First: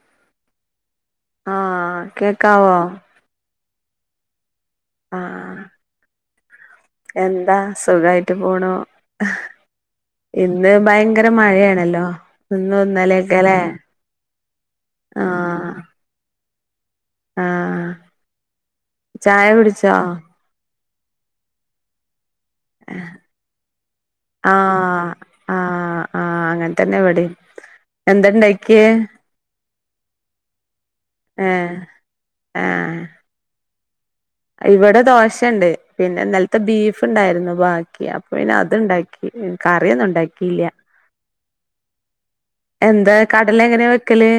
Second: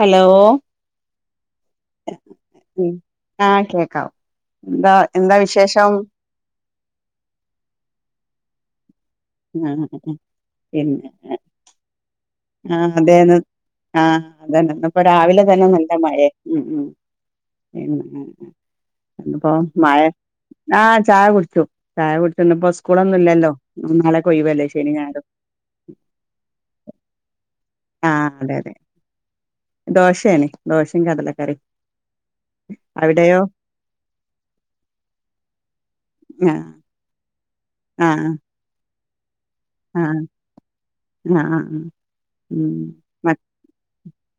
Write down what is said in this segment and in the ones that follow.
Hello ആഹ് കേക്കാവോ? ഉം ആഹ് കേക്കാം, എന്താ എന്താ ആഹ് വിശേഷം? എന്താ സുഖായിട്ട് പോണൂ. ആഹ് ഇന്ന് പിന്നെ ഭയങ്കര മഴയാണല്ലോ. ഇന്നും ആഹ് അതെന്ന്, ഇന്നലെയൊക്കെല്ലേ ആഹ് അതന്നെ ഇന്നിപ്പൊ രാവിലെ തന്നെ ആഹ് നല്ല മഴേ ഉം ഉം. ആഹ് [unintelligible] ചായ ഇപ്പൊ കുടിച്ചോ മഴ ആഹ് ചായ കുടിച്ചു. ചായ കുടിച്ചു, ചെന്നപ്പോ സ്കൂളൊന്നും ഇല്ലല്ലോ, നാളെക്കെ ഒയിവല്ലേ ശെനിയും ആഹ് ഞായറും. ആഹ് ആഹ് അങ്ങൻത്തന്നെ ഇവിടെയും, എന്താണ്ടാക്കിയെ? ദോശയാണ് ദോശയും കടല കറീം ഏഹ് ആഹ് അവിടെയോ? ഇവിടെ ദോശെണ്ട്, പിന്നെ ഇന്നൽത്തെ ആഹ് ബീഫ് ഇണ്ടായിരുന്നു ബാക്കി, ആഹ് അപ്പൊ പിന്നെ അത്ണ്ടാ കറിയൊന്നും ആഹ് ഉണ്ടാക്കിയില്യ. ആഹ് ആഹ് ഉം എന്താ കടല എങ്ങനെയാ വെക്കല്?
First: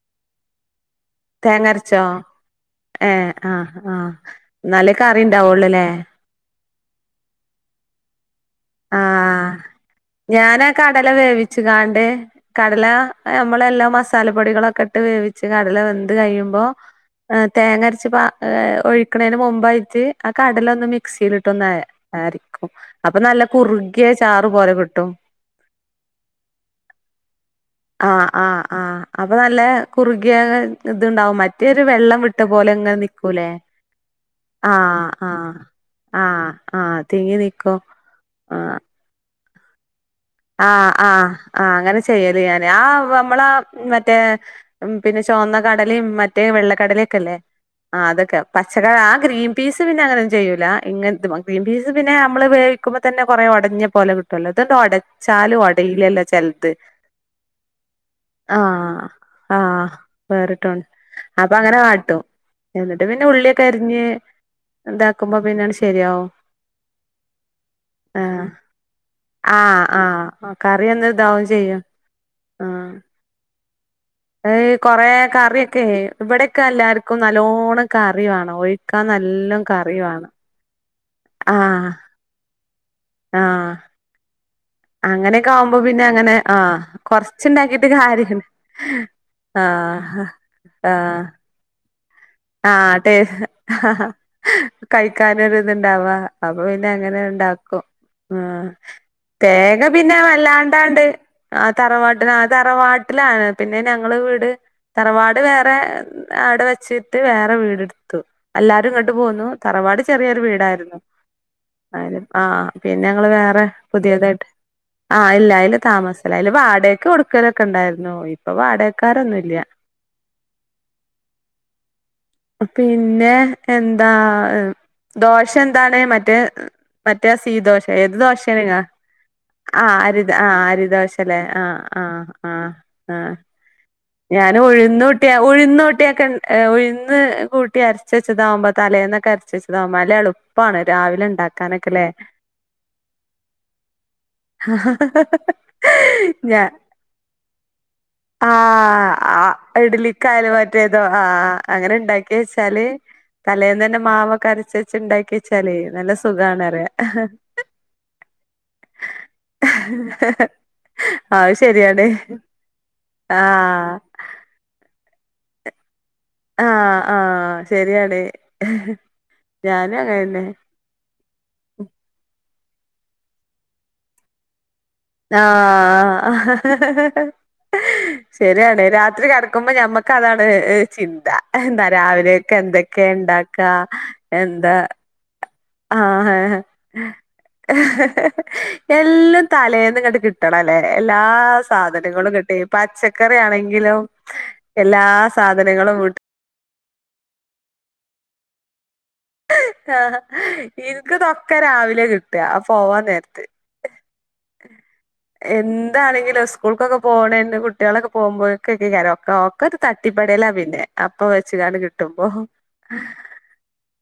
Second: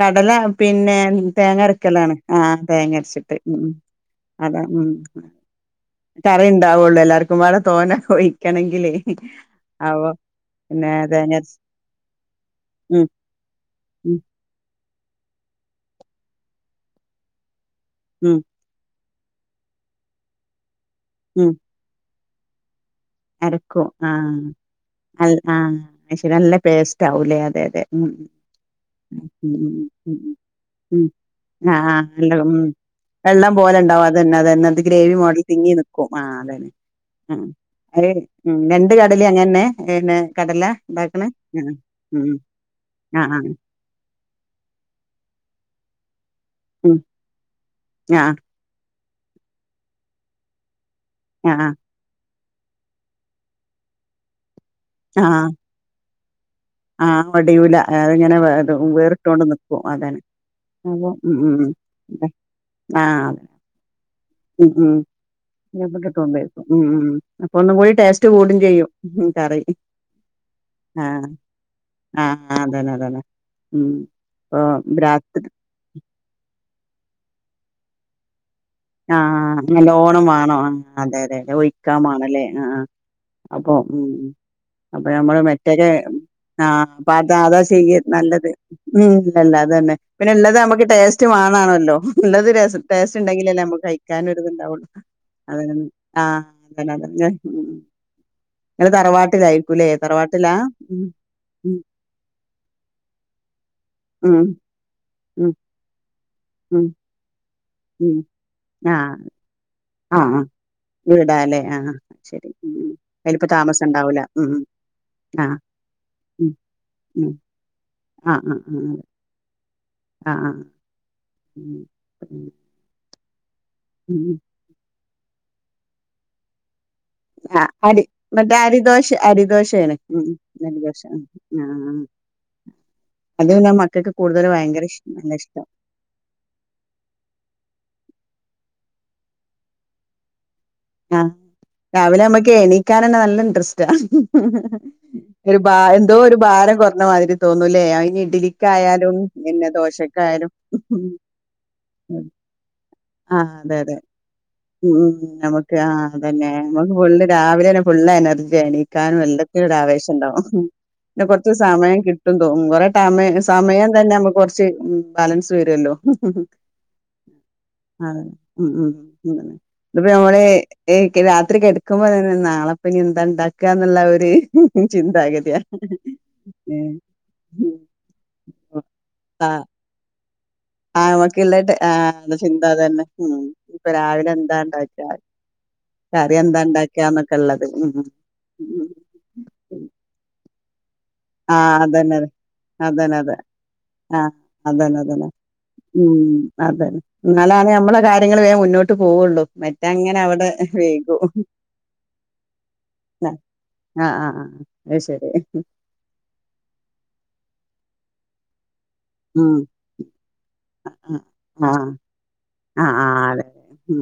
കടല പിന്നെ തേങ്ങരച്ചോ തേങ്ങരക്കലാണ്, ആഹ് ഏഹ് തേങ്ങരച്ചിട്ട് ഉം ഉം ആഹ് ആഹ് അതാ എന്നാലേ കറി ഉണ്ടാവുള്ളലേ കറി ഇണ്ടാവുള്ളൂ, എല്ലാവർക്കും പാടേ തോനെ ഒയി ആഹ് ഞാനാ പിന്നെ കടല തേങ്ങ അരച്ച് വേവിച്ചുങ്ങാണ്ട് കടല ഉം നമ്മളെല്ലാ ഉം മസാലപ്പൊടികളൊക്കെ ഇട്ട് വേവിച്ച് കടല വെന്ത് കഴിയുമ്പോ ആഹ് തേങ്ങരച്ച് പാ ഉം ഏഹ് ഒഴിക്കണെന് മുമ്പായിട്ട് ആഹ് കടലൊന്ന് മിക്സിയിലിട്ട് ഉം ഒന്ന് അഹ് അരക്കും അപ്പൊ നല്ല അരക്കും കുറുകിയ ആഹ് ചാറ് പോലെ കിട്ടും. അൽ ആഹ് അത് ശെരി, നല്ല പേസ്റ്റ് ആവുലേ, അതെ അതെ ഉം ആഹ് ആഹ് ആഹ് അപ്പൊ ഉം നല്ല ഉം ഉം കുറുകിയ ഉം ഇത്ണ്ടാവും മറ്റേരു ആഹ് ആഹ് വെള്ളം നല്ല വിട്ട ഉം പോലെ ഇങ്ങനെ നിക്ക് വെള്ളം പോലെണ്ടാവും അതന്നെ അതന്നെ ഇത് ഗ്രേവി മോഡൽ ആഹ് തിങ്ങി നിക്കും ആഹ് അതന്നെ ആഹ് തിങ്ങി ഉം നിക്കും അത് ആഹ് രണ്ട് കടലേം അങ്ങനന്നെ [unintelligible] ആഹ് ആഹ് ആഹ് അങ്ങനെ ചെയ്യല് ഞാന് ആഹ് ഇമ്മളെ ആഹ് മറ്റേ പിന്നെ ചുവന്ന കടലയും മറ്റേ ഉം വെള്ളക്കടല ഒക്കെല്ലേ ആഹ് അതൊക്കെ പച്ചക്ക ആഹ് ഗ്രീൻ പീസ് പിന്നെ അങ്ങനൊന്നും ചെയ്യൂല ഇങ്ങനത്ത് ഉം ആഹ് ഗ്രീൻ പീസ് അത് പിന്നെ നമ്മള് വേവിക്കുമ്പോ തന്നെ കൊറേ ഒടഞ്ഞ പോലെ കിട്ടുവല്ലോ, ഇതെന്താ ആഹ് ആഹ് ഒടച്ചാലും ഒടയിലല്ലോ ചെൽത് ആഹ് ഒടയൂല, അതിങ്ങനെ ആഹ് വേറിട്ടൊണ്ട് നിക്കും ആഹ് അതാണ് [unintelligible] അപ്പൊ ഉം ഉം അപ്പൊ അങ്ങനെ കാട്ടും, ഉം എന്നിട്ട് ആഹ് പിന്നെ അതെ ഉള്ളിയൊക്കെ അരിഞ്ഞ് എന്താക്കുമ്പോ ഞമ്മക്കൊക്കെ ഒന്നേൽക്കും ഉം ഉം അപ്പ ഒന്നും കൂടി ടേസ്റ്റ് ആഹ് കൂടും ചെയ്യും, കറി ആഹ് ആഹ് കറി ഒന്ന് ആഹ് ഇതാവും ചെയ്യും ആഹ് ആഹ് അതന്നെ അതന്നെ ഉം ഇപ്പൊ കൊറെ രാത്രി കറിയൊക്കെ ഇവിടെക്കെ എല്ലാർക്കും നല്ലോണം കറി വേണം ഒഴി ആഹ് നല്ലോണം വേണം ആഹ് അതെ അതെ ആഹ് ഒഴിക്കാമാണല്ലേ ആഹ് ആഹ് ആഹ് അപ്പൊ ഉം അപ്പൊ നമ്മള് അങ്ങനെയൊക്കെ ആവുമ്പോ മെറ്റക്കെ പിന്നെ അങ്ങനെ ആഹ് പ്പതാ അതാ കൊറച്ചുണ്ടാക്കിട്ട് ചെയ്യാ കാര്യല്ല നല്ലത്. ഉം ഇല്ലല്ല അത് തന്നെ ആഹ് പിന്നെ ഇള്ളത് നമുക്ക് ആഹ് ടേസ്റ്റ് മാണാണല്ലോ ഉള്ളത് രസ ടേസ്റ്റ് ഉണ്ടെങ്കി കഴിക്കാനൊരു അതന്നെ ഇത്ണ്ടാവാ, ആഹ് അപ്പൊ പിന്നെ അതന്നെ അങ്ങനെ അതന്നെ ഉം ഇണ്ടാക്കും. ആഹ് നിങ്ങള് തേങ്ങ തറവാട്ടിലായിരിക്കൂല്ലേ പിന്നെ തറവാട്ടിലാ വല്ലാണ്ടാണ്ട് ഉം ആഹ് ഉം തറവാട്ടന് ആ തറവാട്ടിലാണ് പിന്നെ ഞങ്ങള് വീട് ഉം തറവാട് ഉം വേ പ്പെ അവിടെ ഉം വെച്ചിട്ട് വേറെ വീടെടുത്തു ഉം എല്ലാരും ഇങ്ങട്ട് ആഹ് പോന്നു തറവാട് ആഹ് ചെറിയ ഒരു ആഹ് വീടായിരുന്നു വീടാല്ലേ ആഹ് അും ശരി ആഹ ഉം ഉം പിന്നെ ഞങ്ങള് അയിലിപ്പ വേറെ താമസം ഉണ്ടാവൂല പുതിയതായിട്ട് ഉം ഉം ആഹ് ഇല്ല അയില് താമസല്ല ഉം അതില് വാടകക്ക് ഉം കൊടുക്കല് ഒക്കെ ഇടായിരിന്നു ഇപ്പൊ വാടകക്കാര് ഒന്നും ഇല്ല ആഹ ആ ഉം ഉം പിന്നെ എന്താ ദോശ എന്താണ് മറ്റേ മറ്റേ സീ ആഹ് ദോശ അരി ഏത് മറ്റേ ദോശേണങ്ങ അരിദോശ ആ അരിദോശയാണ് ഉം അരി ഉം. ആ അരിദോശ അല്ലേ ആഹ ആഹ് ആഹ അത് തന്നെ [unintelligible] ഞാൻ ഉഴുന്നോട്ടിയ ഉഴുന്നോട്ടിയക്കൻ ഏ ഉഴന്ന് കൂട്ടിരച്ച് വെച്ചതാകുമ്പോ തലേന്നൊക്കെ അരച്ച് വെച്ചതാവുമ്പോ അല്ലേ ആളും ആഹ രാവിലെ നമ്മക്ക് എണീക്കാൻ അന്നെ നല്ല ഇൻട്രസ്റ്റ ഉം ഉം ഉം ഒരു ഭാ എന്തോ ഒരു ഞാ ഭാരം കൊറഞ്ഞ മാതിരി തോന്നൂലേ ഇനി ഇഡലിക്ക് ആ ആായാൽ ആ ഇഡലിക്കായല് മറ്റേതോ ആഹ അങ്ങനെ ഇണ്ടാക്കി വെച്ചാല് ആഹ് അതെ തലേന്ന് അതെ അന്നെ മാവ് ഒക്കെ അരച്ച് വെച്ച ഇണ്ടാക്കിയ വെച്ചാലെ ആ അതന്നെ നമുക്ക് ഫുള്ള് രാവിലെ ഒരു ഫുള്ള് എനർജി ആയിരിക്കും കാരണം എല്ലത്തിലും ഒരു ആവേശം ഇണ്ടാവും അത് ടെപോർച്ച് സമയം ശരിയാണ് കിട്ടും തോ കുറ തമാ സമയം ആഹ് തന്നെ നമുക്ക് കൊറച്ച് ബാലൻസ് [unintelligible] വരുല്ലോ ആഹ് ആഹ് ആ ശരിയാണ് ഉ ഉെ ഞാനും അപ്പ അങ്ങനെന്നെ നമ്മള് ഏക്ക് രാത്രി കെടക്കുമ്പോ തന്നെ നാളെപ്പനി എന്താ ഉണ്ടാക്കാന്നുള്ള ഒരു ആ ചിന്താഗതിയാ [unintelligible] ശരിയാണ് രാത്രി ഏഹ് കെടക്കുമ്പോ ഞമ്മക്ക് ക്ക അതാണ് ആ ചിന്ത നമുക്കുള്ള ട- എന്താ ആ അത് രാവിലെയൊക്കെ ചിന്ത എന്തൊക്കെ അതന്നെ ഉം എണ്ടാക്കാ ഇപ്പൊ രാവിലെ എന്താ ഉണ്ടാക്കാ ആഹ കറി എന്താ ഉണ്ടാക്കാന്നൊക്കെ ഉള്ളത് ഉം ഹഹ ഉം എല്ലാം ഉം. തലേന്ന് ഇങ്ങട് കിട്ടണം അല്ലേ എല്ലാ ആ അതന്നെ സാധനങ്ങളും ങ്ങട്ട് അതന്നെ പച്ചക്കറ അതെ ആണെങ്കിലും ആ എല്ലാ സ സാധനങ്ങളും വട്ട് അതെ ഇന്നാലാണ് ഞമ്മടെ കാര്യങ്ങള് വേ മുന്നോട്ട് ഇട്ട് പോവുള്ളു മറ്റ ആഹ് അങ്ങനെ അവിടെ വെയ്ക്കും ഇൻക്ക്തൊക്കെ രാവിലെ കിട്ടാ ആ പോവാൻ നേരത്ത് ആഹ് ആഹ് ആ അത് ശരി എന്ത് ആണെങ്കിലും സ്കൂൾകൊക്കെ പോകണന് കുട്ടികള് ഒക്കെ പോകുമ്പോഴക്ക ക്കെ കരോ ഉം കൊക്ക് ഒരു തട്ടിപ്പടലാ പിന്നെ ആ അപ്പൊ വെച്ച് ആ ക്കാണ്ട് കിട്ടുമ്പോ ഉ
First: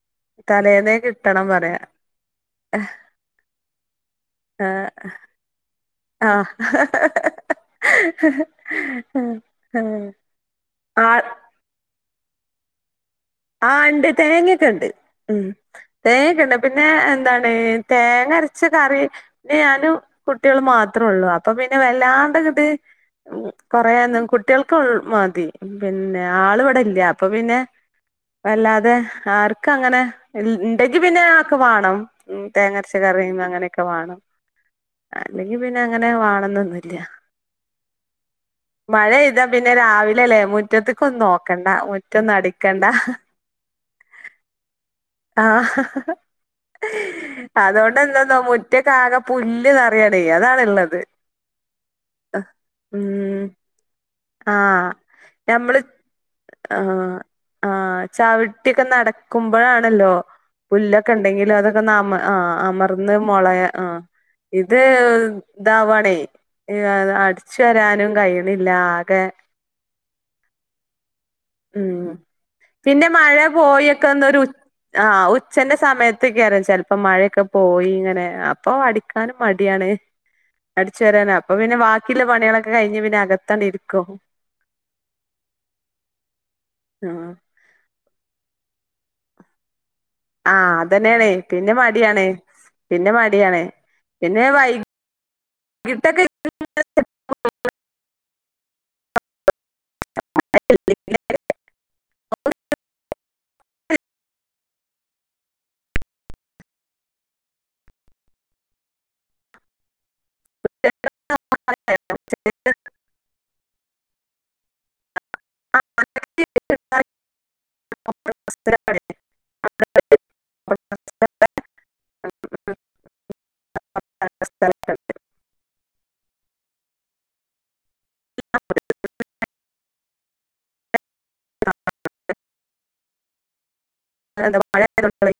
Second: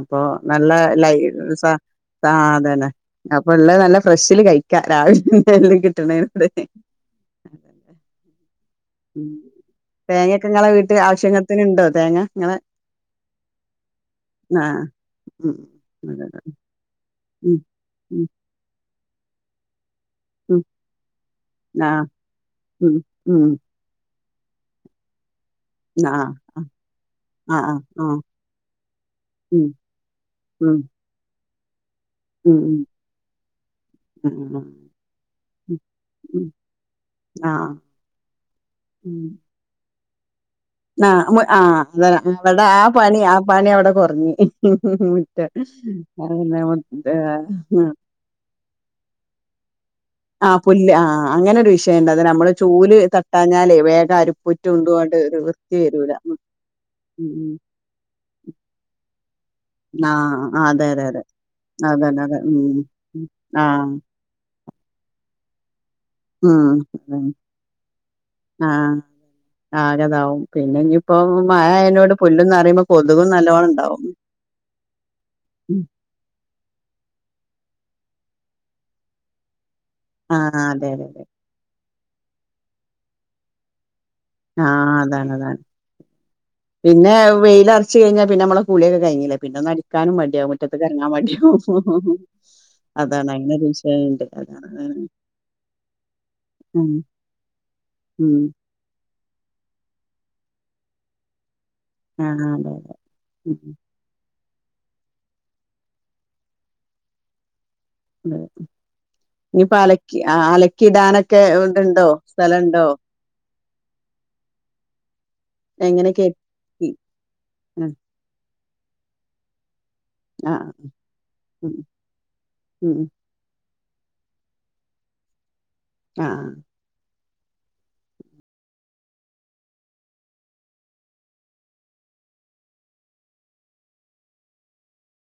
അപ്പൊ നല്ല തലേന്നേ കിട്ടണം ലൈസാ പറയാ ആ അതെന്നെ അപ്പൊ ഒള്ളത് നല്ല ഫ്രഷില് കഴിക്കാം ആഹ് രാവിലെ എ എല്ലാം കിട്ടണൂടെ ആഹ് [unintelligible] ഉ തേങ്ങ ഒക്കെ നിങ്ങള വീട്ടിൽ ആഹ് ആവശ്യങ്ങക്ക് ഇണ്ടോ തേങ്ങ ഇങ്ങെ ആ ണ്ട് തേങ്ങ ഒക്കെണ്ട് ഉ ഉം അതെ അതെ തേങ്ങക്കണ്ട് പിന്നെ എന്താണ് ഉം ഉം തേങ്ങരച്ച കറി പിന്നെ ഞാനും കുട്ടികൾ ഉം മാത്രള്ളൂ അപ്പ പിന്നെ ആഹ് വല്ലാണ്ട് അങ്ങട്ട് ഉം ഉം കൊറന്നും കുട്ടികൾക്ക് മതി പിന്നെ ആൾ ഇവിടെ ഇല്ല അപ്പൊ പിന്നെ ആഹ വല്ലാതെ ആർക്ക അങ്ങനെ ഉം ഇണ്ടെങ്കി പിന്നെ ആക്ക് വാണം ഉ ഉം തേങ്ങരച്ച കറിയും അങ്ങനെയൊക്കെ മാണം ഉം അല്ലെങ്കി ആഹ് പിന്നെ അങ്ങനെ ഉം വാണണോന്നന്നും ഇല്ല ആഹ് മഴ ഇതാ പിന്നെ രാവിലല്ലെ മുൻ നാ ആ ആ അതല്ല അവടെ ആ പണി ആ പണി അവിടെ കുറഞ്ഞി ഇക്കി ഉം ഉം ഉം മുറ്റ ആഹ് അന്നെ [unintelligible] മുറ്റകാകെ പുല്ല് നേർ ആഹ് പുല്ല് ആ അങ്ങനെ ഒരു വിഷയം ഇണ്ട് അത് നമ്മള് ചൂല് ഉം തട്ടാഞ്ഞാല് വേഗം ആരും ആ മുറ്റം തും അണ്ട് വൃത്തി ഞമ്മള് വരൂല ആ ഉം ആഹ് ചവിട്ടിയൊക്കെ നടക്കുമ്പോഴാണ് ണ്ടല്ലോ ആഹ് അതെ അതെ പുല്ലൊക്കെ അതെ ഒണ്ടെങ്കില് അതൊക്കെ ഒന്ന് അമ അതന്നെ ആ അതെ ഉം അമർന്ന് മുളയ ആഹ് ഇത് ദാവാണേ ഉം ത് ഉം അടിച്ചു വാരാനും കഴിയണില്ല ആകെ ആഗതാവും പിന്നെ ഇനിയിപ്പോ മയ ഉം ആയനോട് പുല്ലൊന്ന് അറിയുമ്പോ കൊതുകും നല്ലോണ്ണം ഉണ്ടാവും ആഹ് ഉച്ചേന്റെ സമയത്തൊക്കാര്ന്നു ചെലപ്പോ മഴയൊക്ക പോയി ഇങ്ങനെ അപ്പൊ അടിക്കാനും മടിയാണ് ആഹ് അതെ അടിച്ചു അതെ അതെ വാരാന അപ്പൊ പിന്നെ ബാക്കിയൊള്ള പണികളൊക്കെ കഴിഞ്ഞ് പിന്നെ അകത്താണ്ടിരിക്കും ആഹ് അതാണ് അതാണ് പിന്നെ ഉം വെയിലാ ഉച്ച കഴിഞ്ഞാ പിന്നെ നമ്മള കുളിയൊക്കെ കഴിഞ്ഞില്ലേ പിന്നെ ഒന്നടിക്കാനും മടിയാകും ആഹ് മുറ്റത്ത്ക്ക് എറങ്ങാൻ അതന്നെയാണ് പിന്നെ മടിയാവും മടിയാണ് പിന്നെ അതാണ് മടിയാണ് അങ്ങനൊരു വിഷെണ്ട് അതാണ് കിട്ടൊക്കെ ഉം ഉം [unintelligible] ആഹ് വോ ഉം ഉം നി പാല കി ആ അലക്കിടാനൊക്കെ ഇതുണ്ടോ സ്ഥലുണ്ടോ എങ്ങനെക്കെ [unintelligible] [unintelligible] ആഹ് ഉം ഉം അ അ സ്ഥല ആഹ് [inaudible] അ മഴ ആയതോണ്ടെ